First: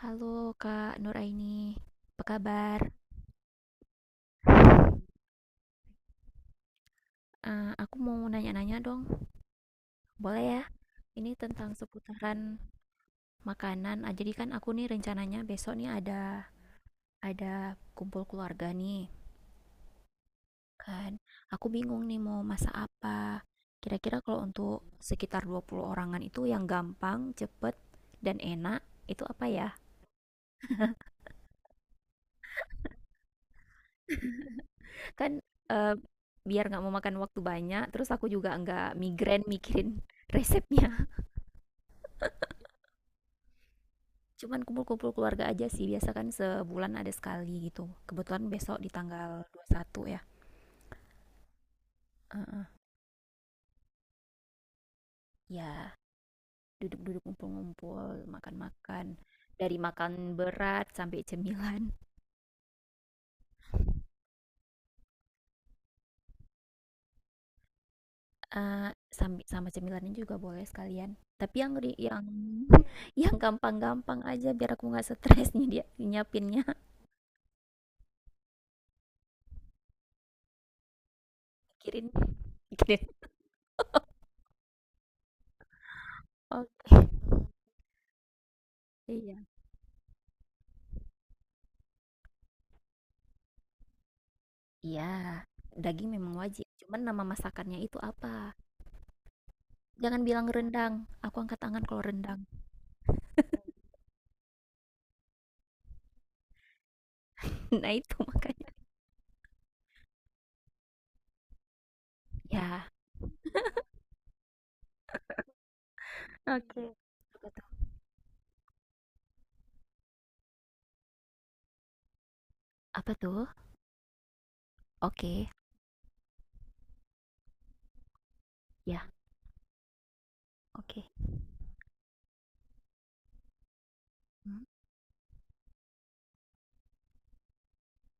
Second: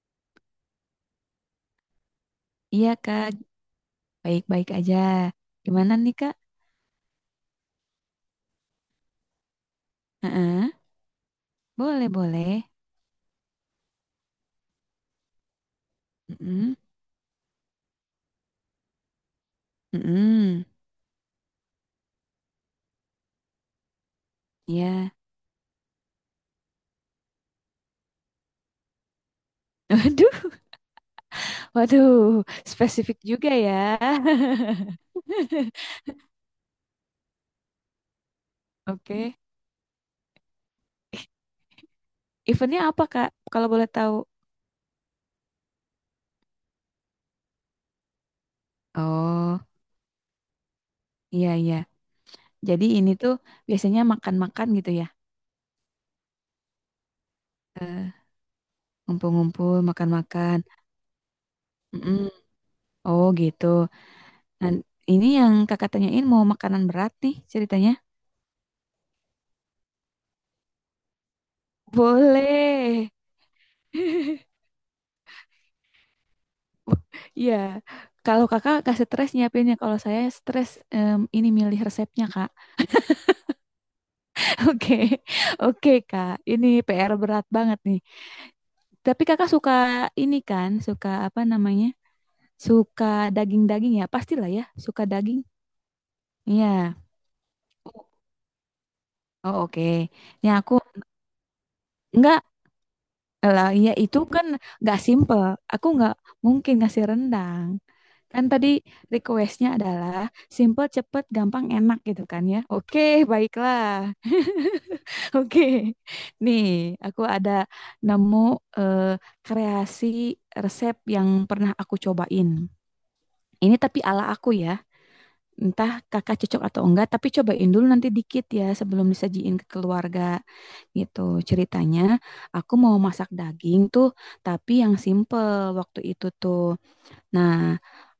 Halo Kak Nuraini, apa kabar? Iya kak, baik-baik aja. Gimana nih kak? Aku mau nanya-nanya dong, boleh ya? Heeh, Ini tentang boleh seputaran boleh. makanan. Jadi kan aku nih rencananya besok nih ada Mm-mm, ada kumpul keluarga nih, mm-mm, kan? Aku bingung nih mau masak apa. Kira-kira kalau untuk Iya. sekitar 20 orangan itu yang gampang, cepet, dan enak itu apa ya? Waduh, waduh, spesifik juga ya. Kan eh, biar nggak mau makan waktu banyak, terus aku juga nggak Oke, migrain mikirin resepnya. eventnya apa kak? Kalau boleh tahu? Cuman kumpul-kumpul keluarga aja sih, biasa kan sebulan ada sekali gitu. Kebetulan besok di tanggal Oh, 21 ya. iya iya. Heeh. Jadi ini tuh biasanya makan-makan gitu ya? Ya, duduk-duduk ngumpul-ngumpul, Eh, makan-makan. Ngumpul-ngumpul, Dari makan makan-makan. berat sampai cemilan. Mm-mm. Oh gitu. Nah, ini yang kakak tanyain mau makanan berat nih ceritanya? Sampai sama cemilannya juga boleh sekalian. Tapi yang Boleh. yang gampang-gampang aja biar aku nggak stres nih dia nyiapinnya. Iya, kalau kakak gak stres nyiapinnya, kalau saya stres ini milih Pikirin. resepnya kak. Pikirin. Oke, oke kak, ini Oke. PR berat banget nih. Tapi Iya. kakak suka ini kan, suka apa namanya? Suka daging-daging ya, pastilah ya, suka Iya, daging. daging memang wajib. Iya. Cuman nama masakannya itu apa? Oh oke. Jangan bilang Ya aku rendang, aku angkat tangan kalau rendang. nggak lah, ya itu kan nggak simple. Aku nggak mungkin ngasih rendang. Nah itu Kan tadi makanya. requestnya adalah simple, cepet, gampang, enak gitu kan ya. Ya. Oke, baiklah. Oke, nih, Oke. aku Apa ada tuh? nemu eh, kreasi resep yang pernah aku cobain. Ini tapi ala aku ya, Oke, entah kakak cocok atau enggak, tapi cobain dulu nanti dikit ya ya, sebelum disajiin ke keluarga oke. gitu. Ceritanya, aku mau masak daging tuh, Hmm. tapi yang simple waktu itu tuh. Nah,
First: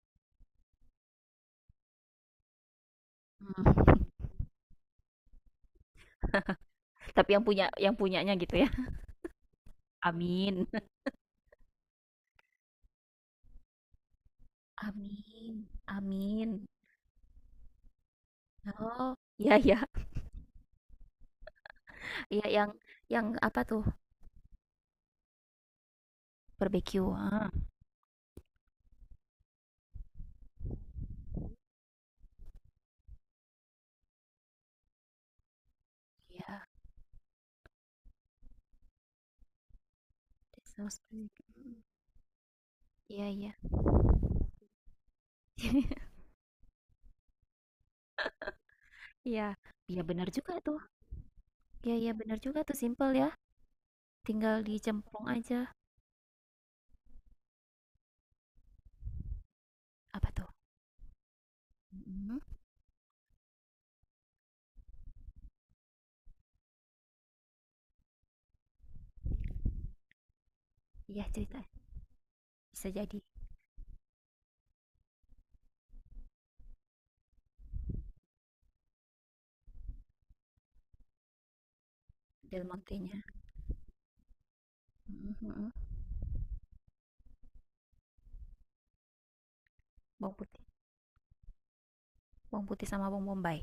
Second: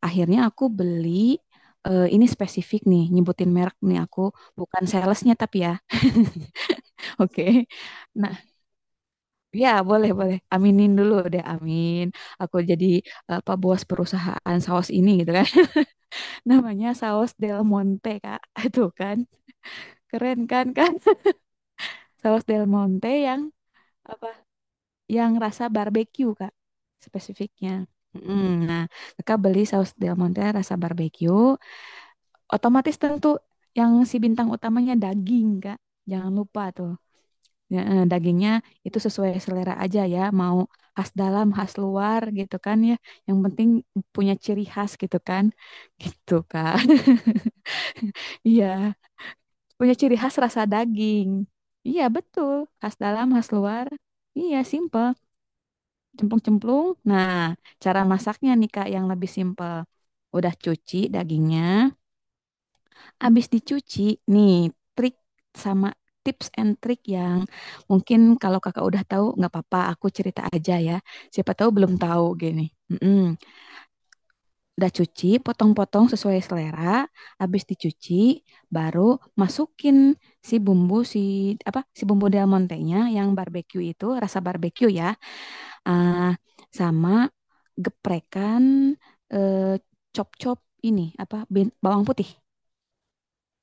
akhirnya aku beli, ini spesifik nih, nyebutin merek nih Hmm. aku, bukan salesnya tapi ya. Tapi yang punya Oke. yang punyanya Nah, gitu ya. ya, boleh, boleh. Amin. Aminin dulu deh, amin. Aku jadi apa bos perusahaan saus ini gitu kan. Amin. Amin. Namanya saus Del Monte, Kak. Itu Oh, kan. ya ya, Keren kan, Kak? Saus ya Del Monte yang yang apa tuh? apa? Yang rasa barbecue, Kak. Barbecue. Spesifiknya. Mm, nah, kakak beli saus Del Monte rasa barbecue, otomatis tentu yang si bintang utamanya daging, Kak. Jangan lupa Ya, tuh. Ya, dagingnya itu sesuai selera aja ya, that mau sounds khas basic. dalam, khas luar gitu kan ya. Iya, Yang iya. penting punya ciri khas gitu kan. Gitu kan. Iya, Iya. punya Iya ciri benar khas juga rasa tuh. daging. Iya, Iya, iya benar betul. juga tuh Khas simple dalam, ya. khas luar. Tinggal Iya, simple. dicemplung aja. Cemplung-cemplung. Nah, cara masaknya nih Kak yang lebih simple. Apa tuh? Udah cuci dagingnya, Mm-mm. abis dicuci, nih trik sama tips and trick yang mungkin kalau kakak udah tahu nggak apa-apa, aku cerita aja ya. Iya, Siapa cerita. tahu belum tahu gini. Bisa jadi Mm-mm. Udah cuci, potong-potong sesuai selera. Abis dicuci, baru masukin si bumbu si apa si bumbu Del Del Monte-nya Montenya, yang barbecue itu rasa barbecue ya, mhm mhm, ah, sama geprekan eh, bawang putih chop-chop ini apa bawang putih. bawang putih sama bawang bombay,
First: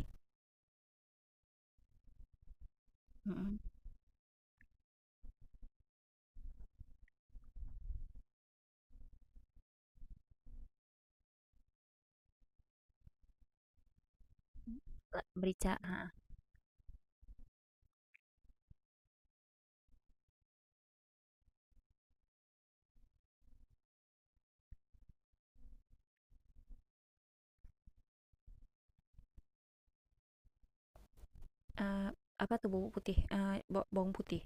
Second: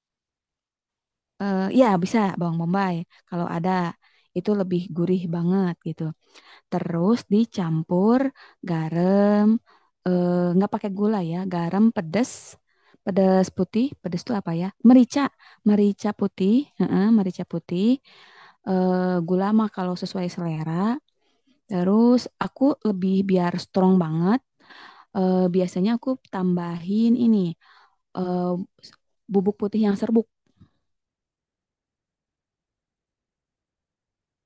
Eh, ya bisa bawang bombay kalau mhm, ada itu lebih gurih banget gitu. Terus dicampur garam, eh, nggak pakai gula ya, garam pedas, pedas putih, pedas itu apa ya? Merica, le merica, heeh, merica putih, heeh, merica putih, eh, gula mah kalau sesuai selera. Terus aku lebih biar strong banget, biasanya aku tambahin ini eh, bubuk putih yang serbuk. eee, apa tuh bawang putih, eee, ba bawang putih,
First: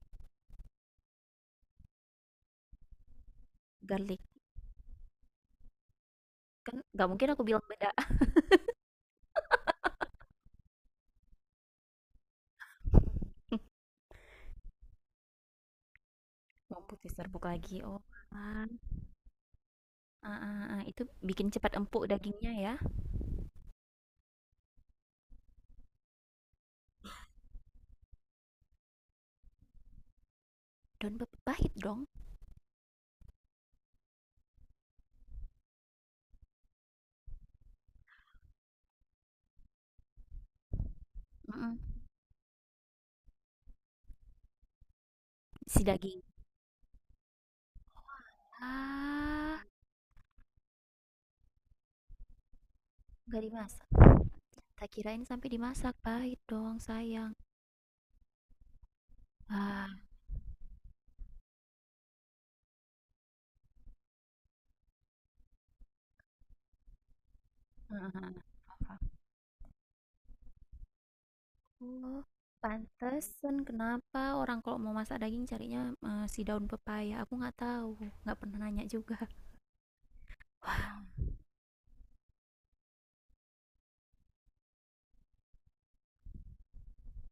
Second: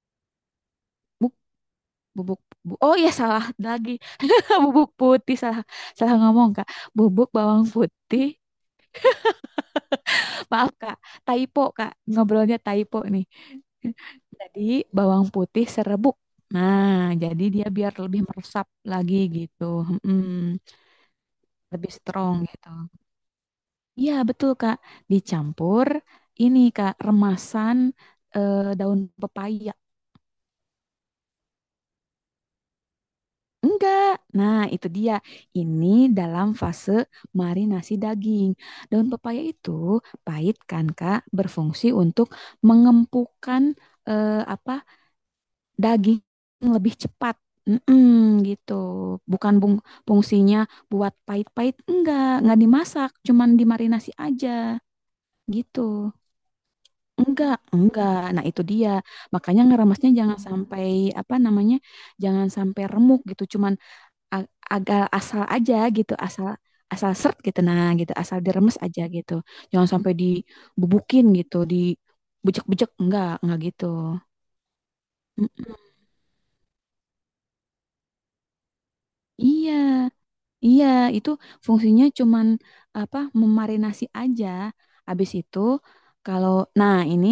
bubuk oh iya salah lagi. garlic, Bubuk putih salah salah ngomong kak, kan nggak mungkin bubuk aku bawang bilang beda. putih. Maaf kak, typo kak, ngobrolnya typo nih. Jadi bawang putih serebuk. Bawang putih Nah, serbuk jadi dia lagi, biar lebih oalah, meresap lagi gitu. heeh Mm-mm. heeh, itu bikin cepat Lebih empuk strong dagingnya gitu, ya, iya betul kak. Dicampur ini kak remasan daun pepaya. Pahit dong, Enggak. Nah, itu dia. Ini dalam fase marinasi daging. Daun pepaya itu pahit kan, Kak, berfungsi mhm, untuk mengempukkan apa si daging daging, lebih cepat. Mm-mm, gitu. ah, Bukan bung fungsinya buat pahit-pahit. Enggak dimasak, nggak cuman dimasak, dimarinasi aja tak kirain sampai dimasak, gitu. pahit dong sayang, Enggak, enggak. Nah, itu dia. Makanya ah, ngeremasnya jangan sampai apa namanya? Jangan sampai remuk gitu. Cuman a- agak asal aja gitu, asal asal seret gitu nah heeh gitu, asal heeh. diremes aja gitu. Jangan sampai dibubukin gitu, Oh, dibejek-bejek pantesan enggak gitu. kenapa orang kalau mau masak daging Mm, carinya si daun pepaya. Aku nggak tahu, nggak pernah nanya juga. iya, iya itu fungsinya cuman apa memarinasi aja. Habis itu kalau nah ini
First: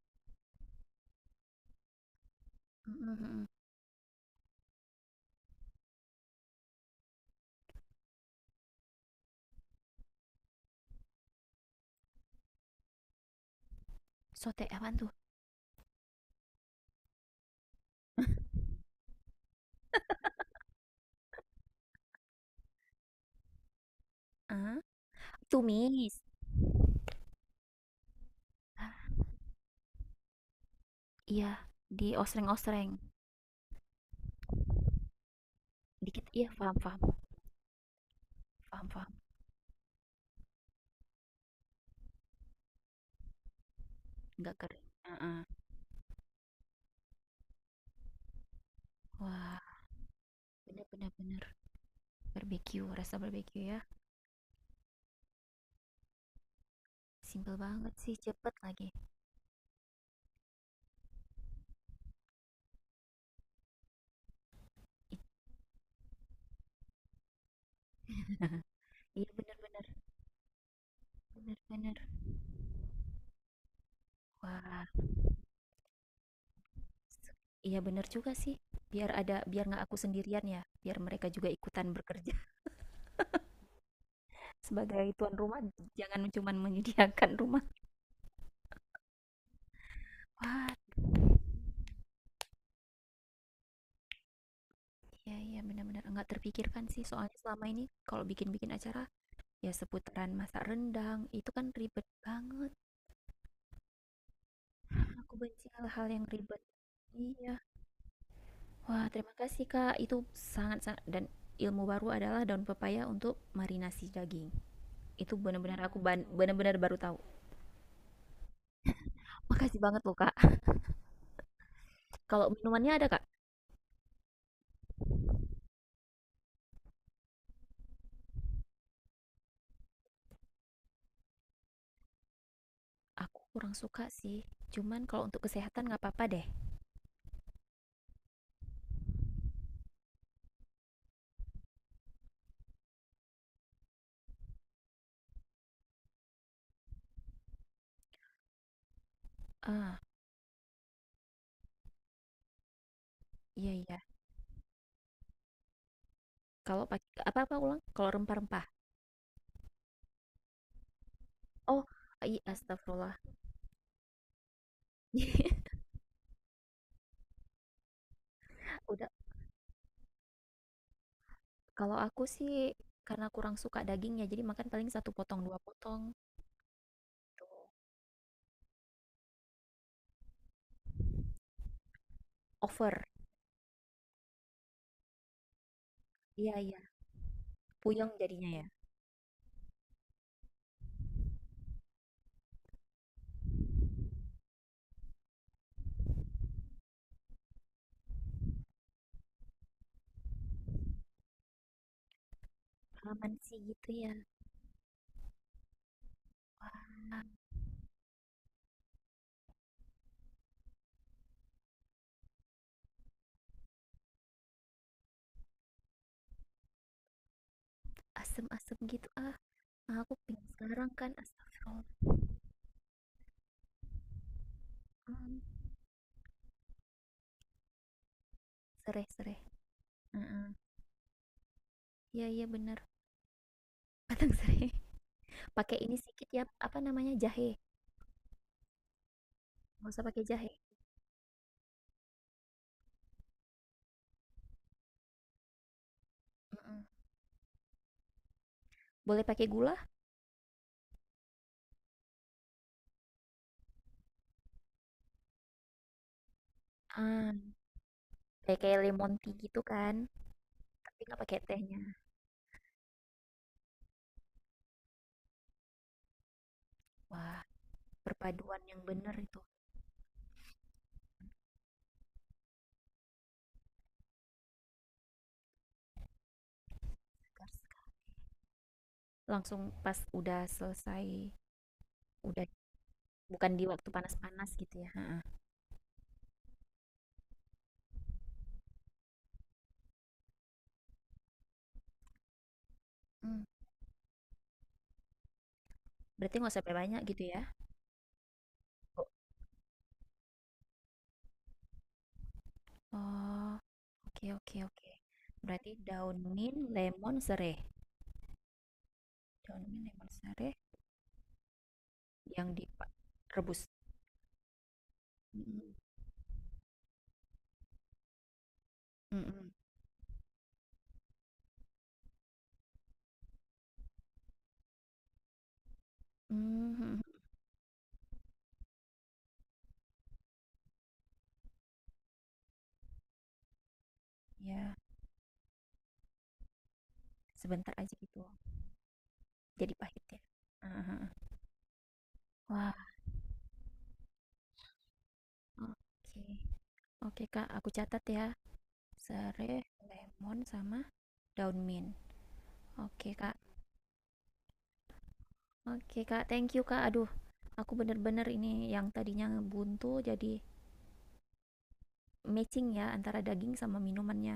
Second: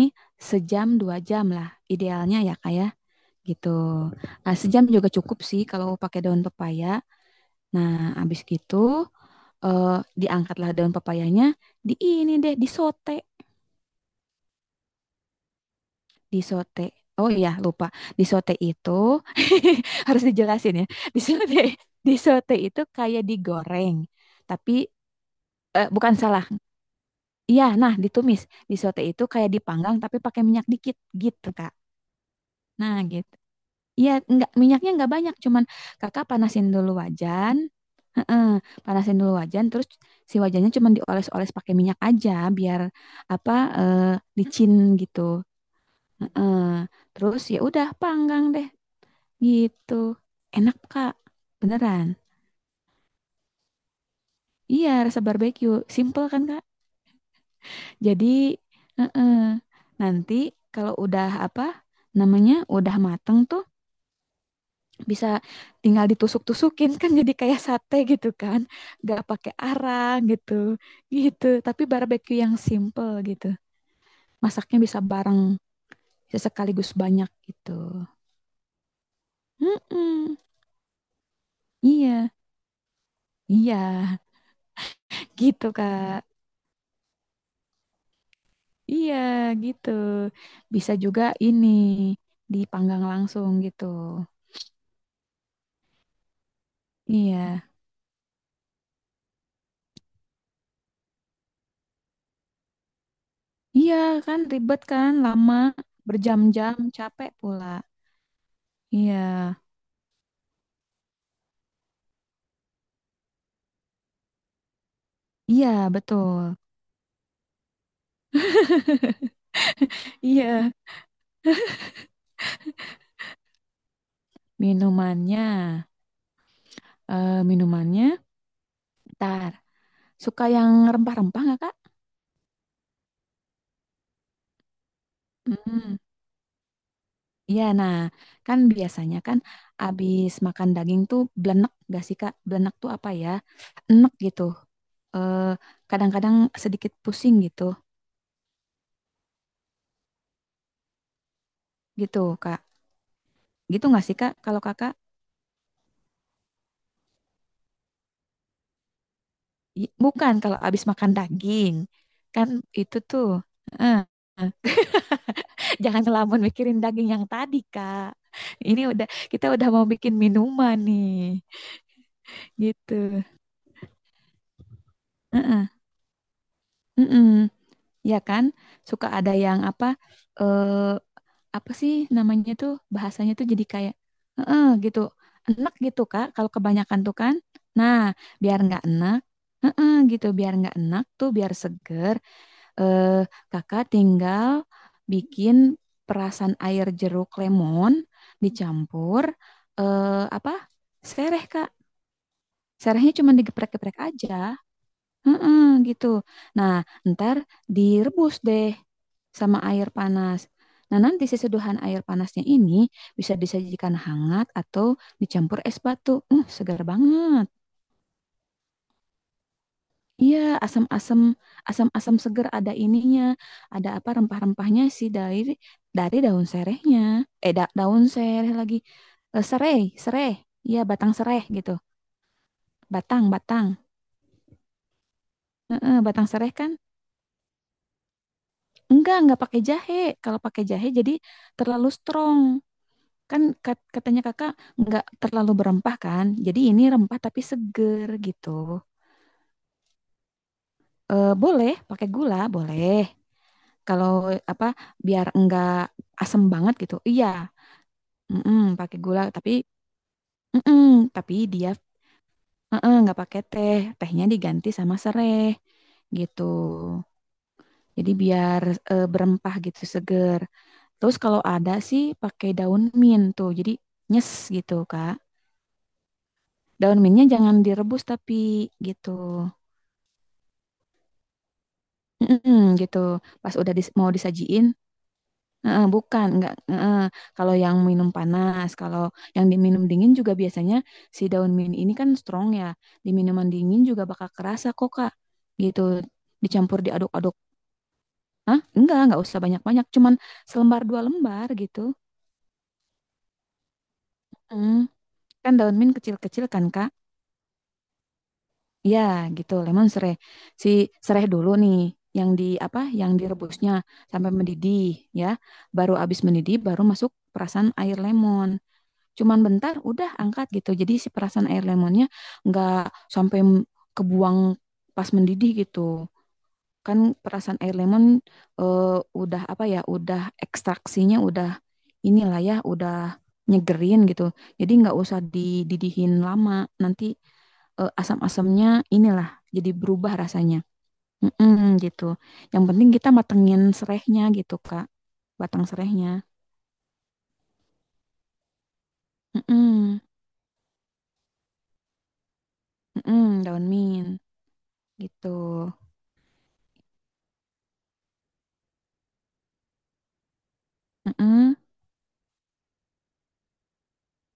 sejam dua jam lah idealnya ya kayak Mm-mm-mm. gitu. Nah, sejam juga cukup sih kalau pakai daun pepaya. Nah, abis gitu eh, diangkatlah daun papayanya, di ini deh, disote, Sote apaan tuh? disote. Oh iya, lupa. Disote itu harus dijelasin ya. Disote, disote itu kayak digoreng, tapi Ah, bukan tumis. salah. Iya, nah ditumis. Disote Ah, itu kayak dipanggang tapi pakai minyak dikit gitu, iya, Kak. di osreng-osreng. Nah, gitu. Iya, nggak minyaknya nggak banyak, cuman kakak Dikit, iya, panasin paham, dulu paham, wajan. Heeh, paham, paham. panasin dulu wajan, terus si wajannya cuman dioles-oles pakai minyak aja biar apa eh, Nggak licin kering. gitu. Heeh. Heeh. Terus ya udah panggang deh Wah, gitu. Enak bener-bener Kak, bener beneran. barbeque, rasa barbeque ya. Iya, rasa barbeque. Simple kan Kak? Simple banget sih, cepet Jadi lagi. heeh, nanti kalau udah apa namanya udah mateng tuh I- bisa tinggal ditusuk-tusukin kan jadi kayak sate gitu kan nggak iya, pakai bener-bener, arang gitu, gitu tapi bener-bener. barbeque yang simple gitu, masaknya bisa Wah. bareng bisa sekaligus banyak gitu. Iya bener juga sih, biar ada biar nggak aku Mm-mm. sendirian ya, biar mereka juga ikutan Iya, bekerja iya, sebagai tuan rumah, gitu kak, jangan cuman menyediakan rumah. iya gitu. Wah, Bisa juga ini dipanggang langsung gitu, iya iya benar-benar nggak terpikirkan sih, soalnya selama iya ini kalau bikin-bikin acara ya seputaran masak rendang, itu kan ribet banget. iya. Kan ribet kan Aku lama benci hal-hal yang ribet. berjam-jam capek Iya. pula. Wah, Iya terima kasih Kak, itu sangat-sangat dan ilmu baru adalah daun pepaya untuk marinasi daging. Itu iya benar-benar betul benar-benar baru tahu. Makasih banget loh Kak. iya. Kalau minumannya ada Kak? Minumannya, minumannya, tar. Suka yang rempah-rempah nggak, Kak? Aku kurang suka sih, cuman kalau untuk kesehatan Hmm, nggak apa-apa deh. iya. Nah, kan biasanya kan abis makan daging tuh blenek gak sih, Kak? Blenek tuh apa ya? Enek gitu. Eh, kadang-kadang sedikit pusing gitu, Ah, gitu, Kak. iya Gitu iya. nggak sih, Kak? Kalau Kakak, Kalau pakai apa-apa ulang? Kalau rempah-rempah. Bukan kalau abis makan daging, Oh, iya kan itu astagfirullah. tuh. Eh, jangan ngelamun mikirin daging yang tadi, Kak. Ini Udah, udah kita udah mau bikin minuman nih. kalau aku sih Gitu. karena kurang suka dagingnya, jadi makan paling satu potong dua Heeh, potong. heeh. Tuh. Ya kan, suka ada yang apa, eh, apa sih namanya tuh Over. bahasanya tuh jadi kayak, heeh gitu, enak gitu Kak. Kalau Iya iya, kebanyakan tuh kan, nah puyeng jadinya biar ya. nggak enak, heeh gitu, biar nggak enak tuh, biar seger. Eh, kakak tinggal bikin perasan air jeruk lemon dicampur, eh, apa, sereh Kak. Serehnya cuma Aman sih gitu digeprek-geprek ya, aja. Heeh, gitu. Nah, ntar direbus deh sama air panas. Nah, nanti si seduhan air panasnya ini bisa disajikan hangat atau dicampur es batu. Segar banget. asem-asem gitu ah. Ah, aku Iya, pengen sekarang kan asam-asam, astagfirullah. asam-asam segar ada ininya. Ada apa rempah-rempahnya sih Hmm, dari daun serehnya. Eh, daun sereh lagi. Sereh sereh. Eh, serai, serai. Heeh. Iya, batang serai gitu. Iya iya bener. Batang, batang. Padang sereh. Pakai ini Heeh, sedikit batang ya, serai kan apa namanya jahe. enggak pakai Nggak jahe. usah pakai Kalau jahe. pakai jahe jadi terlalu strong. Kan katanya kakak enggak terlalu berempah kan. Jadi Mhm. ini rempah tapi seger gitu. Boleh pakai gula? Eh, boleh pakai gula, boleh. Kalau apa biar enggak asem banget gitu. Ah, Iya, kayak mm-mm, kayak pakai lemon gula tea gitu tapi kan, tapi mm-mm, nggak tapi pakai dia tehnya. mm-mm, enggak pakai teh. Tehnya diganti sama sereh gitu. Wah, Jadi perpaduan biar yang bener itu, berempah gitu seger. Terus kalau ada sih pakai daun mint tuh. Jadi nyes gitu, Kak. Daun mintnya segar jangan sekali. direbus tapi gitu. Langsung pas udah selesai, udah Mm-mm, gitu. bukan Pas di udah waktu mau panas-panas disajiin, gitu ya. Heeh. eh, bukan, enggak. Kalau yang minum panas, kalau yang diminum dingin juga biasanya si daun mint ini kan strong ya. Di Hmm, minuman dingin juga bakal kerasa kok, Kak. Gitu. berarti nggak usah sampai Dicampur banyak gitu diaduk-aduk. ya? Hah? Enggak usah banyak-banyak. Cuman selembar dua lembar gitu. Oh, oke oke Mm. oke. Kan Berarti daun mint daun kecil-kecil kan, mint, Kak. lemon, serai. Iya, gitu. Daun mint, Lemon lemon, sereh. serai Si sereh dulu nih yang di yang apa? Yang direbus. direbusnya sampai mendidih ya. Mm-mm. Baru habis mendidih baru masuk perasan air lemon. Cuman Mm-mm. bentar udah angkat gitu. Jadi si perasan air lemonnya nggak sampai kebuang pas mendidih gitu. Kan Mhm. perasan air lemon eh, udah apa ya? Udah ekstraksinya udah inilah ya udah nyegerin gitu. Jadi Ya, nggak usah dididihin lama. Nanti sebentar aja gitu. asam-asamnya inilah jadi Jadi pahit berubah ya. rasanya. Aha. Mm-mm, gitu. Yang Wah. penting kita matengin serehnya gitu, Kak. Batang serehnya. Oke. Oke, Kak, aku catat ya. Sere, Mm-mm, lemon sama daun mint. Oke, mm-mm, Kak. daun mint gitu. Oke, Kak. Thank you, Kak. Aduh, aku bener-bener ini yang tadinya buntu jadi Mm-mm, matching ya antara daging sama minumannya.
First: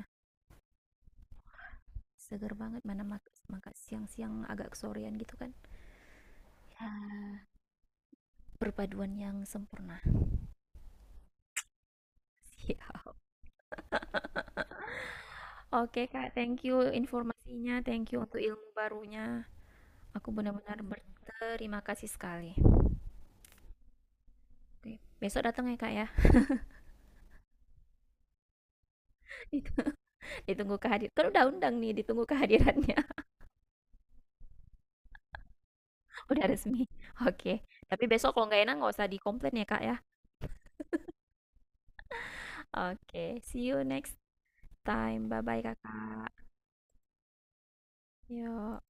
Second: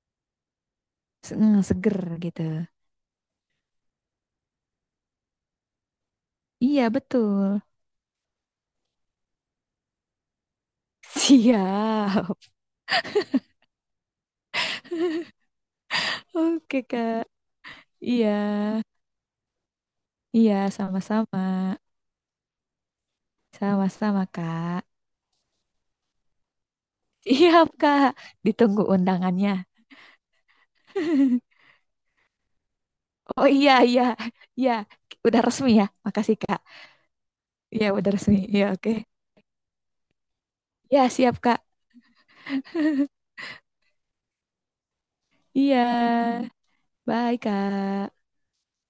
mm, seger gitu. Seger banget mana makan siang-siang agak kesorean gitu kan. Iya, Ya, betul. perpaduan yang sempurna. Siap. Siap. Oke, Kak. Thank Oke, you Kak. informasinya. Thank you Iya. untuk ilmu barunya. Aku Iya, benar-benar sama-sama. berterima kasih sekali. Sama-sama, Kak. Oke, besok datang ya, Kak ya. Siap, Kak. Ditunggu undangannya. Ditunggu kan udah undang nih, ditunggu kehadirannya, Oh iya, iya, iya. Udah resmi ya. Makasih, udah Kak. resmi. Oke, Iya, tapi udah besok resmi. kalau nggak Iya, enak oke. nggak usah dikomplain ya, Kak, ya. Ya, siap, Kak. Oke, see you next time, bye-bye, Kakak. Iya. Bye, Kak. Yo.